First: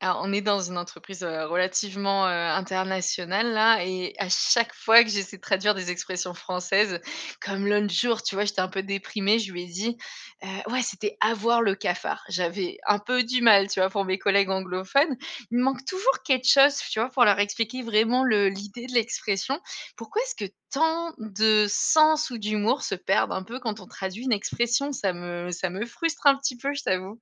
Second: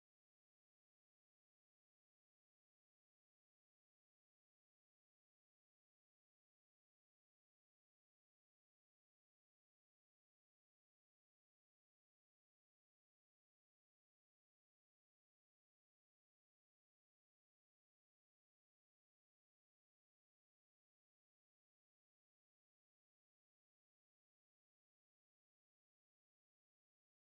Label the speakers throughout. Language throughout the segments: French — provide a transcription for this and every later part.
Speaker 1: Alors, on est dans une entreprise, relativement, internationale là et à chaque fois que j'essaie de traduire des expressions françaises, comme l'autre jour, tu vois, j'étais un peu déprimée, je lui ai dit, ouais, c'était «avoir le cafard». J'avais un peu du mal, tu vois, pour mes collègues anglophones. Il me manque toujours quelque chose, tu vois, pour leur expliquer vraiment le l'idée de l'expression. Pourquoi est-ce que tant de sens ou d'humour se perdent un peu quand on traduit une expression? Ça me frustre un petit peu, je t'avoue.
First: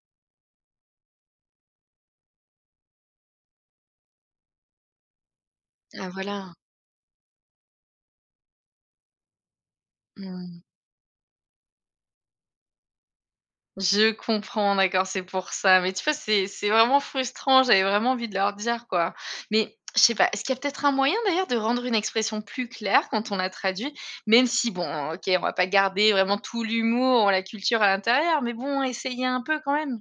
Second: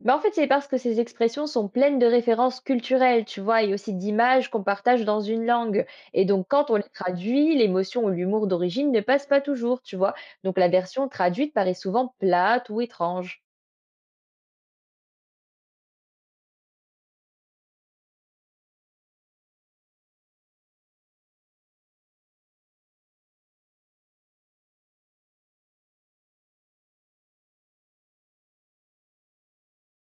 Speaker 2: Bah, en fait, c'est parce que ces expressions sont pleines de références culturelles, tu vois, et aussi d'images qu'on partage dans une langue.
Speaker 1: Ah
Speaker 2: Et donc,
Speaker 1: voilà.
Speaker 2: quand on les traduit, l'émotion ou l'humour d'origine ne passe pas toujours, tu vois. Donc,
Speaker 1: Mmh.
Speaker 2: la version traduite paraît souvent plate ou étrange.
Speaker 1: Je comprends, d'accord, c'est pour ça. Mais tu vois, c'est vraiment frustrant, j'avais vraiment envie de leur dire, quoi. Mais je sais pas, est-ce qu'il y a peut-être un moyen d'ailleurs de rendre une expression plus claire quand on la traduit? Même si bon, OK, on va pas garder vraiment tout l'humour, la culture à l'intérieur, mais bon, essayer un peu quand même.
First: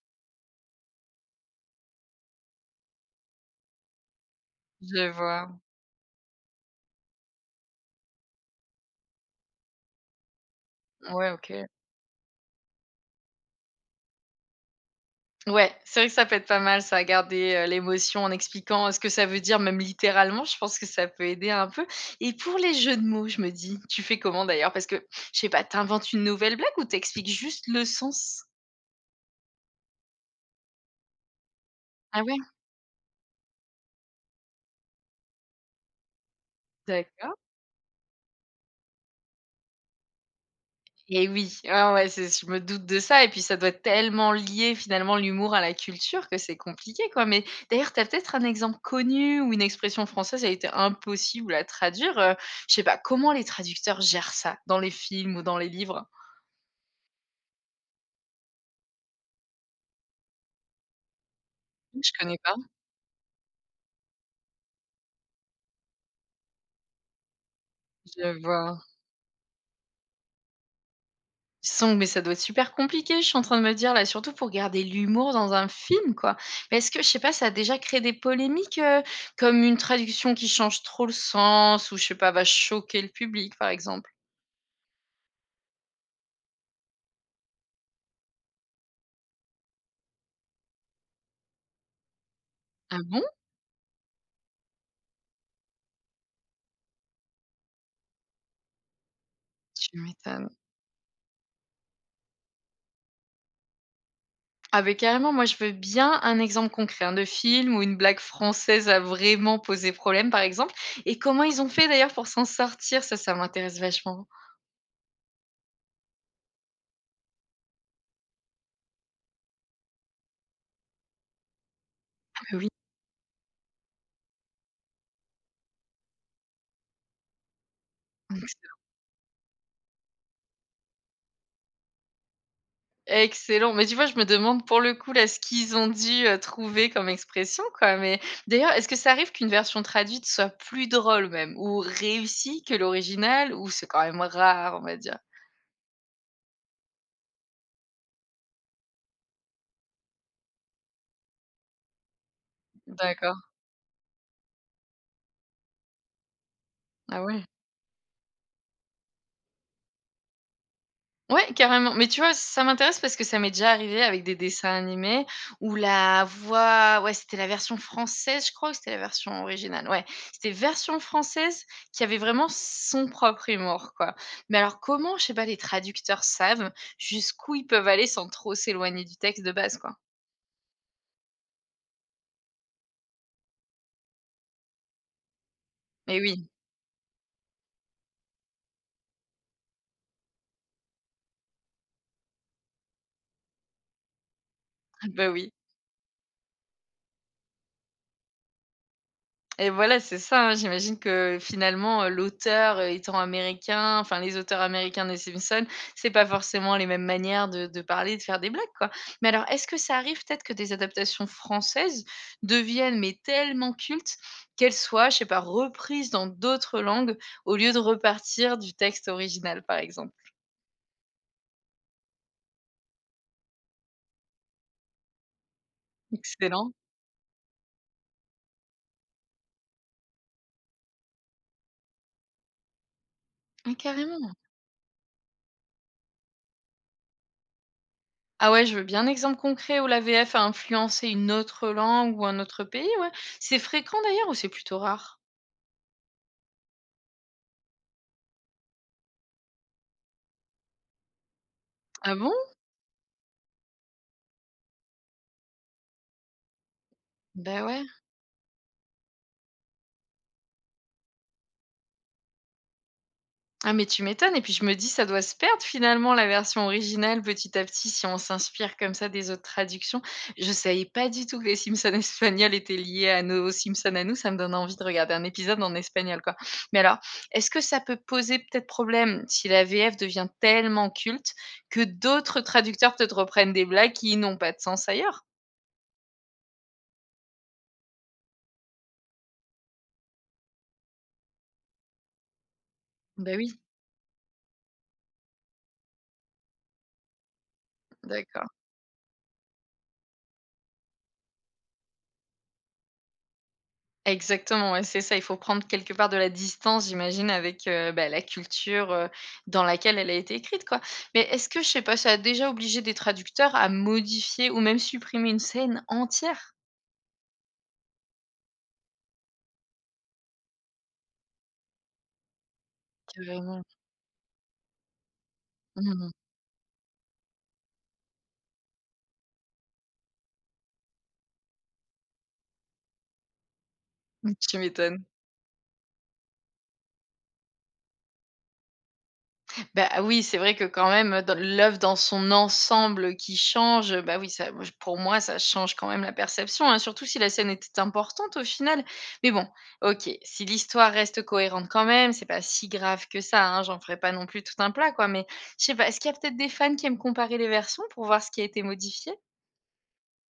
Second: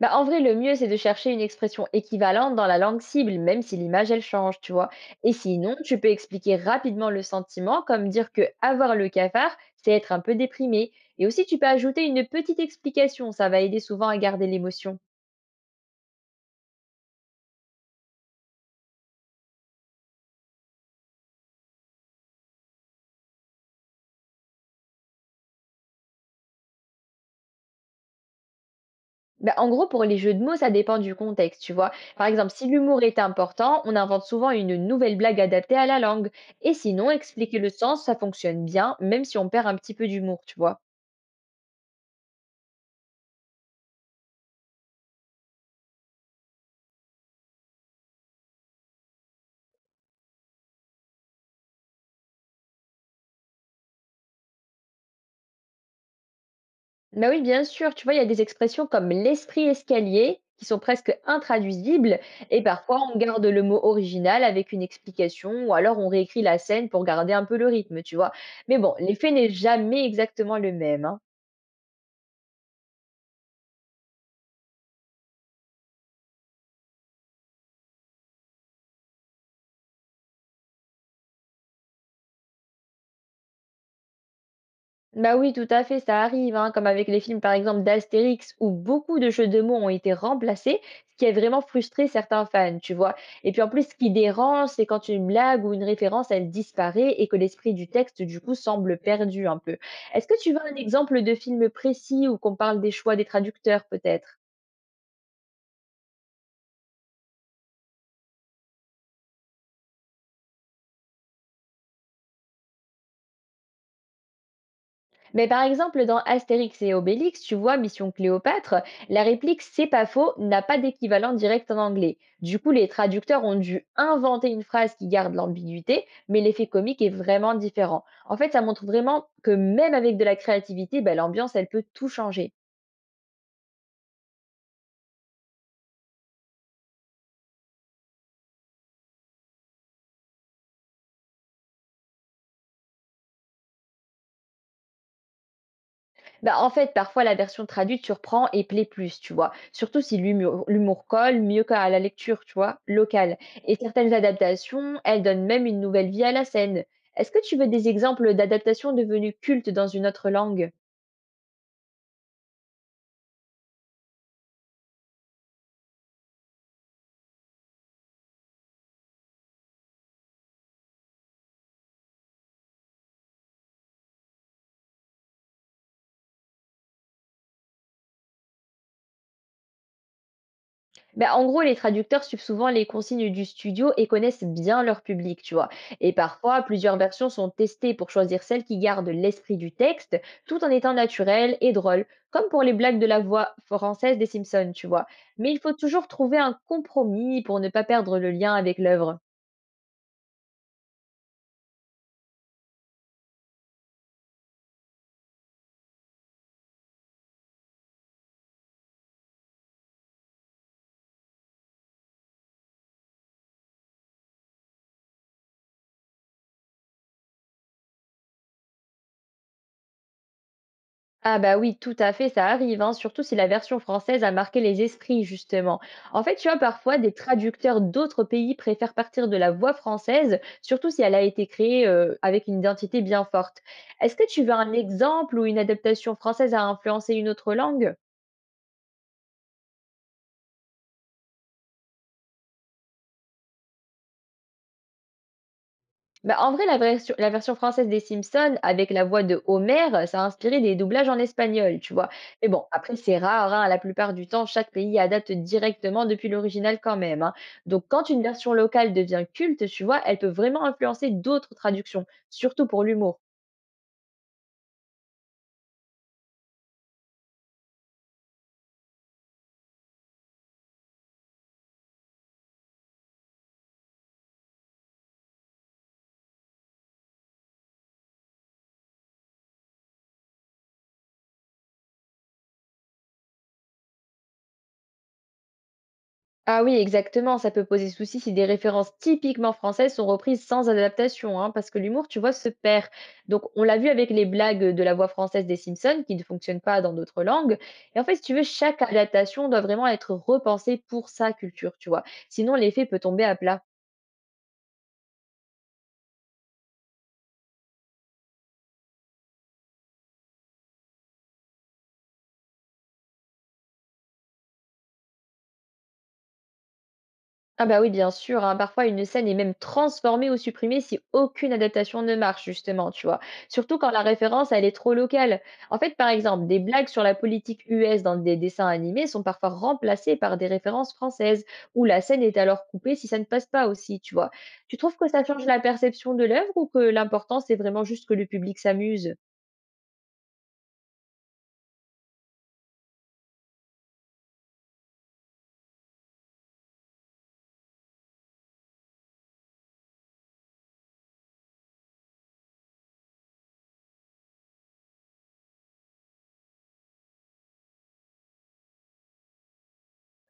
Speaker 2: Bah, en vrai, le mieux, c'est de chercher une expression équivalente dans la langue cible, même si l'image, elle change, tu vois.
Speaker 1: Je
Speaker 2: Et
Speaker 1: vois.
Speaker 2: sinon, tu peux expliquer rapidement le sentiment, comme dire que avoir le cafard, c'est être un peu déprimé. Et
Speaker 1: Ouais,
Speaker 2: aussi,
Speaker 1: OK.
Speaker 2: tu peux ajouter une petite explication, ça va aider souvent à garder l'émotion.
Speaker 1: Ouais, c'est vrai que ça peut être pas mal ça, à garder, l'émotion en expliquant, ce que ça veut dire même littéralement. Je pense que ça peut aider un peu et pour les jeux de mots, je me dis, tu fais comment d'ailleurs? Parce que je sais pas, tu inventes une nouvelle blague ou t'expliques juste le sens?
Speaker 2: Bah, en gros, pour les jeux de mots, ça dépend du contexte, tu vois.
Speaker 1: Ah
Speaker 2: Par
Speaker 1: ouais?
Speaker 2: exemple, si l'humour est important, on invente souvent une nouvelle blague adaptée à la langue. Et sinon,
Speaker 1: D'accord
Speaker 2: expliquer le sens, ça fonctionne bien, même si on perd un petit peu d'humour, tu vois.
Speaker 1: et oui, ouais, ouais, c'est je me doute de ça et puis ça doit être tellement lier finalement l'humour à la culture que c'est compliqué quoi. Mais d'ailleurs, tu as peut-être un exemple connu où une expression française a été impossible à traduire, je sais pas, comment les traducteurs gèrent ça dans les films ou dans les livres?
Speaker 2: Bah oui, bien sûr, tu vois, il y a des expressions comme l'esprit escalier qui sont presque
Speaker 1: Je
Speaker 2: intraduisibles,
Speaker 1: connais pas,
Speaker 2: et parfois on garde le mot original avec une explication, ou alors on réécrit la scène pour garder un peu le rythme, tu vois.
Speaker 1: je
Speaker 2: Mais
Speaker 1: vois.
Speaker 2: bon, l'effet n'est jamais exactement le même, hein.
Speaker 1: Ils sont mais ça doit être super compliqué, je suis en train de me dire là, surtout pour garder l'humour dans un film, quoi. Mais est-ce que je sais pas, ça a déjà créé des polémiques, comme une traduction qui change trop le sens ou je sais pas, va choquer le public, par exemple?
Speaker 2: Bah oui, tout à fait, ça arrive, hein, comme avec les films par exemple d'Astérix où beaucoup de jeux de mots ont été remplacés, ce qui a vraiment frustré certains fans, tu
Speaker 1: Ah
Speaker 2: vois.
Speaker 1: bon?
Speaker 2: Et puis en plus, ce qui dérange, c'est quand une blague ou une référence, elle disparaît et que l'esprit du texte, du coup, semble perdu un peu.
Speaker 1: Tu
Speaker 2: Est-ce que
Speaker 1: m'étonnes.
Speaker 2: tu veux un exemple de film précis où qu'on parle des choix des traducteurs, peut-être?
Speaker 1: Ah beh, carrément, moi je veux bien un exemple concret, hein, de film où une blague française a vraiment posé problème, par exemple et comment ils ont fait d'ailleurs pour s'en sortir? Ça m'intéresse vachement.
Speaker 2: Mais par exemple, dans Astérix et Obélix, tu vois, Mission Cléopâtre, la réplique C'est pas faux n'a pas d'équivalent direct en anglais.
Speaker 1: Ah
Speaker 2: Du
Speaker 1: bah oui.
Speaker 2: coup, les traducteurs ont dû inventer une phrase qui garde l'ambiguïté, mais l'effet comique est vraiment différent. En fait, ça montre vraiment que même avec de la créativité, ben, l'ambiance, elle peut tout changer.
Speaker 1: Excellent, mais tu vois, je me demande pour le coup là, ce qu'ils ont dû, trouver comme expression quoi, mais d'ailleurs, est-ce que ça arrive qu'une version traduite soit plus drôle même ou réussie que l'original ou c'est quand même rare, on va dire?
Speaker 2: Bah, en fait, parfois, la version traduite surprend et plaît plus, tu vois. Surtout si l'humour colle mieux qu'à la lecture, tu vois, locale.
Speaker 1: D'accord.
Speaker 2: Et certaines adaptations, elles donnent même une nouvelle vie à la scène.
Speaker 1: Ah
Speaker 2: Est-ce que
Speaker 1: ouais.
Speaker 2: tu veux des exemples d'adaptations devenues cultes dans une autre langue?
Speaker 1: Ouais, carrément. Mais tu vois, ça m'intéresse parce que ça m'est déjà arrivé avec des dessins animés où la voix, ouais, c'était la version française, je crois, ou c'était la version originale. Ouais, c'était version française qui avait vraiment son propre humour, quoi. Mais alors, comment, je sais pas, les traducteurs savent jusqu'où ils peuvent aller sans trop s'éloigner du texte de base, quoi.
Speaker 2: Bah, en gros, les traducteurs suivent souvent les consignes du studio et connaissent bien leur public, tu vois. Et
Speaker 1: Mais oui,
Speaker 2: parfois, plusieurs versions sont testées pour choisir celle qui garde l'esprit du texte tout en étant naturelle et drôle, comme pour les blagues de la voix française des Simpsons, tu vois.
Speaker 1: bah
Speaker 2: Mais
Speaker 1: oui.
Speaker 2: il faut toujours trouver un compromis pour ne pas perdre le lien avec l'œuvre.
Speaker 1: Et voilà, c'est ça, hein. J'imagine que finalement, l'auteur, étant américain, enfin les auteurs américains des Simpsons, c'est pas forcément les mêmes manières de parler, de faire des blagues, quoi. Mais alors, est-ce que ça arrive peut-être que des adaptations françaises deviennent, mais tellement cultes qu'elles soient, je sais pas, reprises dans d'autres langues au lieu de repartir du texte original, par exemple?
Speaker 2: Ah bah oui, tout à fait, ça arrive, hein, surtout si la version française a marqué les esprits, justement. En fait, tu vois,
Speaker 1: Excellent.
Speaker 2: parfois, des traducteurs d'autres pays préfèrent partir de la voix française, surtout si elle a été créée avec une identité bien forte.
Speaker 1: Ah
Speaker 2: Est-ce que
Speaker 1: carrément.
Speaker 2: tu veux un exemple où une adaptation française a influencé une autre langue?
Speaker 1: Ah ouais, je veux bien un exemple concret où la VF a influencé une autre langue ou un autre pays, ouais. C'est fréquent d'ailleurs ou c'est plutôt rare?
Speaker 2: Bah, en vrai, la version française des Simpsons, avec la voix de Homer, ça a inspiré des doublages en espagnol, tu vois.
Speaker 1: Ah bon?
Speaker 2: Mais bon, après, c'est rare, hein, la plupart du temps, chaque pays adapte directement depuis l'original quand même, hein.
Speaker 1: Bah, ouais.
Speaker 2: Donc, quand une version locale devient culte, tu vois, elle peut vraiment influencer d'autres traductions, surtout pour l'humour.
Speaker 1: Ah, mais tu m'étonnes et puis je me dis ça doit se perdre finalement la version originale petit à petit si on s'inspire comme ça des autres traductions. Je savais pas du tout que les Simpsons espagnols étaient liés à nos Simpsons à nous, ça me donne envie de regarder un épisode en espagnol, quoi. Mais alors, est-ce que ça peut poser peut-être problème si la VF devient tellement culte que d'autres traducteurs peut-être reprennent des blagues qui n'ont pas de sens ailleurs?
Speaker 2: Ah oui, exactement, ça peut poser souci si des références typiquement françaises sont reprises sans adaptation, hein, parce que l'humour, tu vois, se perd.
Speaker 1: Bah,
Speaker 2: Donc,
Speaker 1: oui,
Speaker 2: on l'a vu avec les blagues de la voix française des Simpsons, qui ne fonctionnent pas dans d'autres langues. Et en fait, si tu veux,
Speaker 1: d'accord.
Speaker 2: chaque adaptation doit vraiment être repensée pour sa culture, tu vois. Sinon, l'effet peut tomber à plat.
Speaker 1: Exactement, ouais, c'est ça. Il faut prendre quelque part de la distance, j'imagine, avec, bah, la culture, dans laquelle elle a été écrite, quoi. Mais est-ce que, je sais pas, ça a déjà obligé des traducteurs à modifier ou même supprimer une scène entière?
Speaker 2: Ah bah oui, bien sûr, hein, parfois, une scène est même transformée ou supprimée si aucune adaptation ne marche, justement, tu vois.
Speaker 1: Carrément.
Speaker 2: Surtout quand la référence, elle est trop locale. En
Speaker 1: Mmh
Speaker 2: fait, par
Speaker 1: mh.
Speaker 2: exemple, des blagues sur la politique US dans des dessins animés sont parfois remplacées par des références françaises, où la scène est alors coupée si ça ne passe pas aussi, tu vois.
Speaker 1: Tu
Speaker 2: Tu trouves
Speaker 1: m'étonnes.
Speaker 2: que ça change la perception de l'œuvre ou que l'important, c'est vraiment juste que le public s'amuse?
Speaker 1: Bah, oui, c'est vrai que quand même dans l'œuvre dans son ensemble qui change, bah, oui, ça moi, je pour moi, ça change quand même la perception, hein, surtout si la scène était importante au final. Mais bon, OK, si l'histoire reste cohérente quand même, c'est pas si grave que ça, hein, j'en ferai pas non plus tout un plat quoi, mais je sais pas, est-ce qu'il y a peut-être des fans qui aiment comparer les versions pour voir ce qui a été modifié?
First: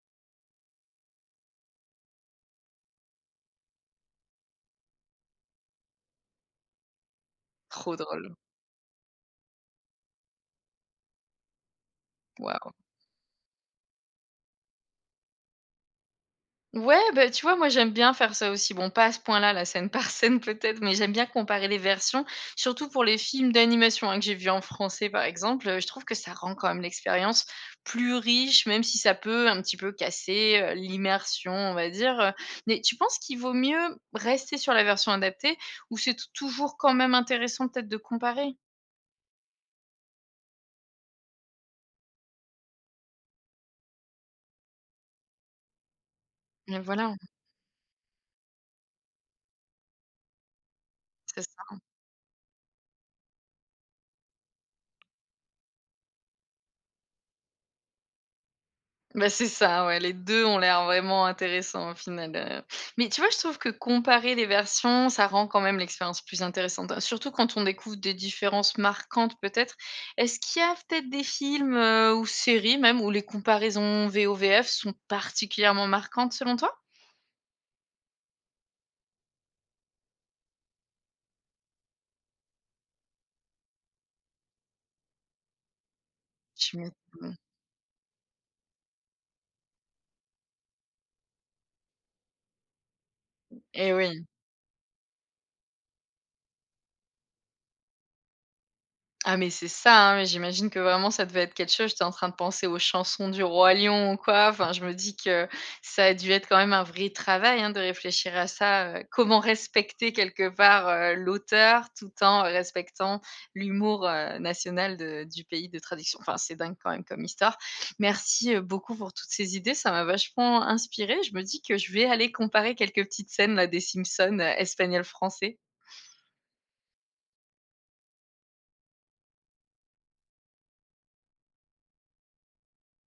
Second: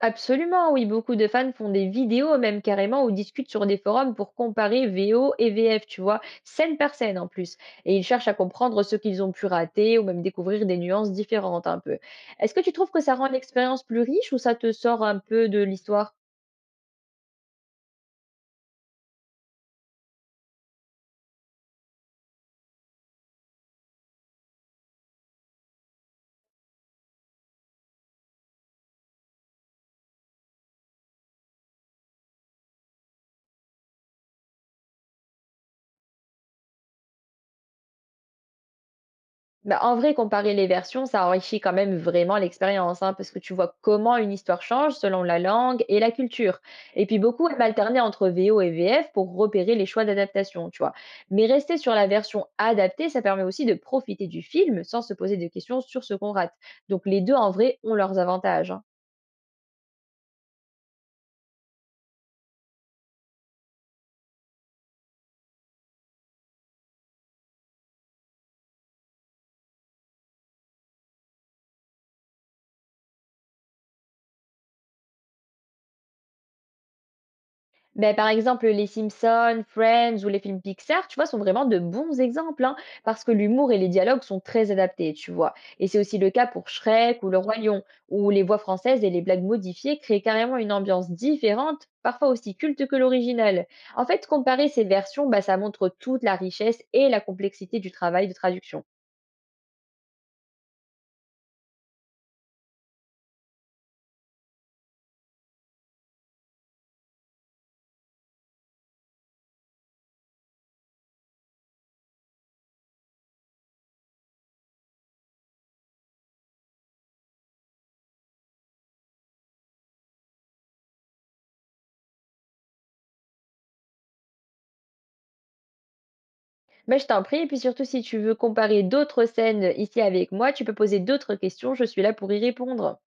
Speaker 2: Absolument, oui, beaucoup de fans font des vidéos même carrément ou discutent sur des forums pour comparer VO et VF, tu vois, scène par scène en plus. Et
Speaker 1: Trop
Speaker 2: ils cherchent à
Speaker 1: drôle.
Speaker 2: comprendre ce qu'ils ont pu rater ou même découvrir des nuances différentes un peu. Est-ce que tu
Speaker 1: Waouh.
Speaker 2: trouves que ça rend l'expérience plus riche ou ça te sort un peu de l'histoire?
Speaker 1: Ouais, bah, tu vois, moi, j'aime bien faire ça aussi. Bon, pas à ce point-là, la scène par scène peut-être, mais j'aime bien comparer les versions, surtout pour les films d'animation, hein, que j'ai vus en français, par exemple. Je trouve que ça rend quand même l'expérience plus riche, même si ça peut un petit peu casser l'immersion, on va dire. Mais tu penses qu'il vaut mieux rester sur la version adaptée ou c'est toujours quand même intéressant peut-être de comparer?
Speaker 2: Bah, en vrai, comparer les versions, ça enrichit quand même vraiment l'expérience, hein, parce que tu vois comment une histoire change selon la langue et la culture.
Speaker 1: Mais
Speaker 2: Et
Speaker 1: voilà,
Speaker 2: puis beaucoup aiment alterner entre VO et VF pour repérer les choix d'adaptation, tu vois.
Speaker 1: c'est
Speaker 2: Mais rester
Speaker 1: ça.
Speaker 2: sur la version adaptée, ça permet aussi de profiter du film sans se poser de questions sur ce qu'on rate. Donc les deux, en vrai, ont leurs avantages, hein.
Speaker 1: Bah, c'est ça, ouais, les 2 ont l'air vraiment intéressants au final, mais tu vois, je trouve que comparer les versions, ça rend quand même l'expérience plus intéressante, hein, surtout quand on découvre des différences marquantes peut-être. Est-ce qu'il y a peut-être des films, ou séries même où les comparaisons VO, VF sont particulièrement marquantes selon toi?
Speaker 2: Beh, par exemple, les Simpsons, Friends ou les films Pixar, tu vois, sont vraiment de bons exemples, hein, parce que l'humour et les dialogues sont très adaptés, tu vois. Et c'est aussi le cas pour
Speaker 1: Tu
Speaker 2: Shrek ou Le
Speaker 1: m'étonnes.
Speaker 2: Roi Lion, où les voix françaises et les blagues modifiées créent carrément une ambiance différente, parfois aussi culte que l'original.
Speaker 1: Eh
Speaker 2: En fait,
Speaker 1: oui.
Speaker 2: comparer ces versions, bah, ça montre toute la richesse et la complexité du travail de traduction.
Speaker 1: Ah mais c'est ça, hein, mais j'imagine que vraiment ça devait être quelque chose. J'étais en train de penser aux chansons du Roi Lion ou quoi. Enfin, je me dis que ça a dû être quand même un vrai travail, hein, de réfléchir à ça, comment respecter quelque part, l'auteur tout en respectant l'humour, national de du pays de traduction. Enfin, c'est dingue quand même comme histoire. Merci, beaucoup pour toutes ces idées, ça m'a vachement inspirée. Je me dis que je vais aller comparer quelques petites scènes là des Simpsons, espagnol-français.
Speaker 2: Mais je t'en prie, et puis surtout, si tu veux comparer d'autres scènes ici avec moi, tu peux poser d'autres questions, je suis là pour y répondre.